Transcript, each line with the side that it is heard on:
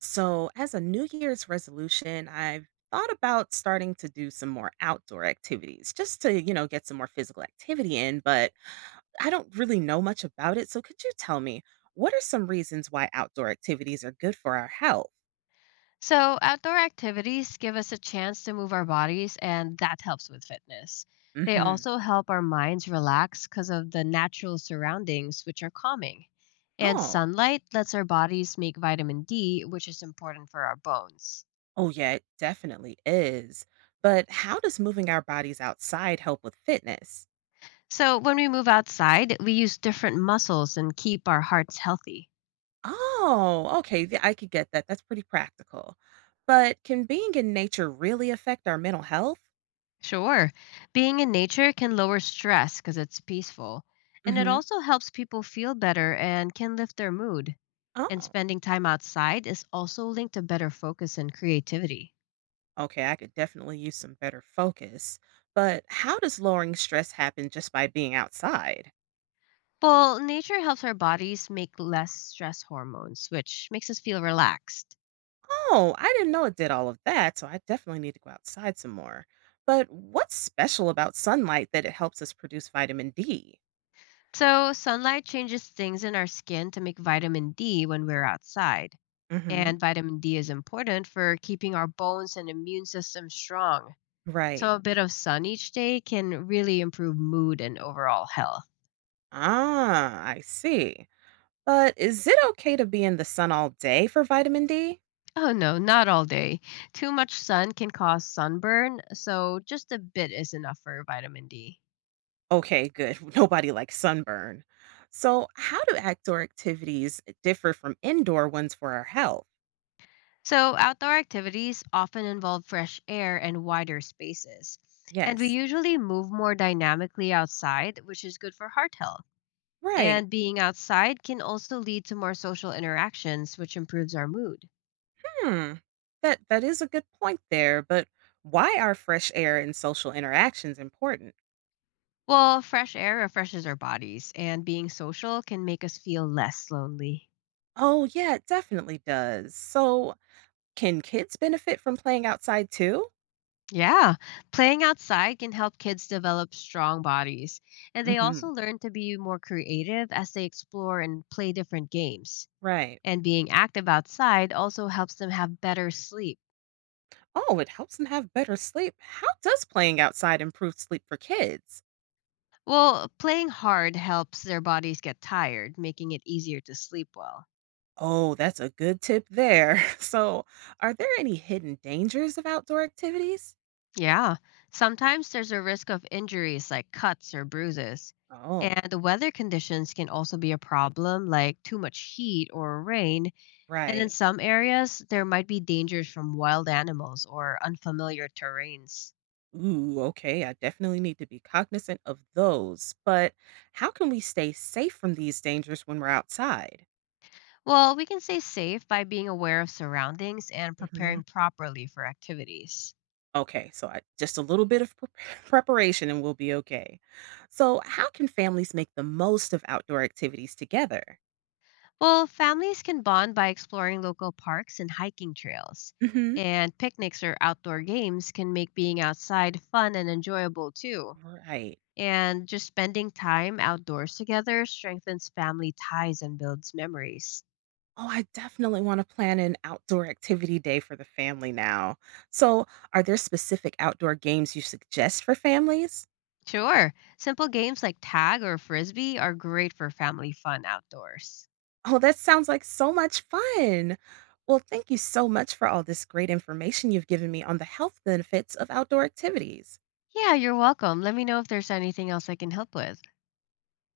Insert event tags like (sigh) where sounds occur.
right: So, as a New Year's resolution, I've thought about starting to do some more outdoor activities just to, get some more physical activity in, but I don't really know much about it. So, could you tell me what are some reasons why outdoor activities are good for our health?
left: So, outdoor activities give us a chance to move our bodies, and that helps with fitness. They
right: Mhm.
left: also help our minds relax because of the natural surroundings, which are calming. And
right: Oh.
left: sunlight lets our bodies make vitamin D, which is important for our bones.
right: Oh yeah, it definitely is. But how does moving our bodies outside help with fitness?
left: So, when we move outside, we use different muscles and keep our hearts healthy.
right: Oh, okay, yeah, I could get that. That's pretty practical. But can being in nature really affect our mental health?
left: Sure, being in nature can lower stress because it's peaceful. And it
right: Mhm.
left: also helps people feel better and can lift their mood. And
right: Oh,
left: spending time outside is also linked to better focus and creativity.
right: okay. I could definitely use some better focus. But how does lowering stress happen just by being outside?
left: Well, nature helps our bodies make less stress hormones, which makes us feel relaxed.
right: Oh, I didn't know it did all of that, so I definitely need to go outside some more. But what's special about sunlight that it helps us produce vitamin D?
left: So, sunlight changes things in our skin to make vitamin D when we're outside.
right: Hmm.
left: And vitamin D is important for keeping our bones and immune system strong.
right: Right.
left: So, a bit of sun each day can really improve mood and overall health.
right: Ah, I see. But is it okay to be in the sun all day for vitamin D?
left: Oh, no, not all day. Too much sun can cause sunburn, so just a bit is enough for vitamin D.
right: Okay, good. (laughs) Nobody likes sunburn. So, how do outdoor activities differ from indoor ones for our health?
left: So, outdoor activities often involve fresh air and wider spaces. And we
right: Yes.
left: usually move more dynamically outside, which is good for heart health.
right: Right.
left: And being outside can also lead to more social interactions, which improves our mood.
right: Hmm. That is a good point there, but why are fresh air and social interactions important?
left: Well, fresh air refreshes our bodies, and being social can make us feel less lonely.
right: Oh, yeah, it definitely does. So, can kids benefit from playing outside too?
left: Yeah, playing outside can help kids develop strong bodies, and they also
right: Mhm.
left: learn to be more creative as they explore and play different games.
right: Right.
left: And being active outside also helps them have better sleep.
right: Oh, it helps them have better sleep. How does playing outside improve sleep for kids?
left: Well, playing hard helps their bodies get tired, making it easier to sleep well.
right: Oh, that's a good tip there. (laughs) So, are there any hidden dangers of outdoor activities?
left: Yeah, sometimes there's a risk of injuries like cuts or bruises.
right: Oh,
left: And the weather conditions can also be a problem, like too much heat or rain. And in
right: right.
left: some areas, there might be dangers from wild animals or unfamiliar terrains.
right: Ooh, okay. I definitely need to be cognizant of those. But how can we stay safe from these dangers when we're outside?
left: Well, we can stay safe by being aware of surroundings and
right: Hmm.
left: preparing properly for activities.
right: Okay, so I, just a little bit of (laughs) preparation and we'll be okay. So, how can families make the most of outdoor activities together?
left: Well, families can bond by exploring local parks and hiking trails.
right: Hmm.
left: And picnics or outdoor games can make being outside fun and enjoyable too.
right: Right.
left: And just spending time outdoors together strengthens family ties and builds memories.
right: Oh, I definitely want to plan an outdoor activity day for the family now. So, are there specific outdoor games you suggest for families?
left: Sure. Simple games like tag or frisbee are great for family fun outdoors.
right: Oh, that sounds like so much fun. Well, thank you so much for all this great information you've given me on the health benefits of outdoor activities.
left: Yeah, you're welcome. Let me know if there's anything else I can help with.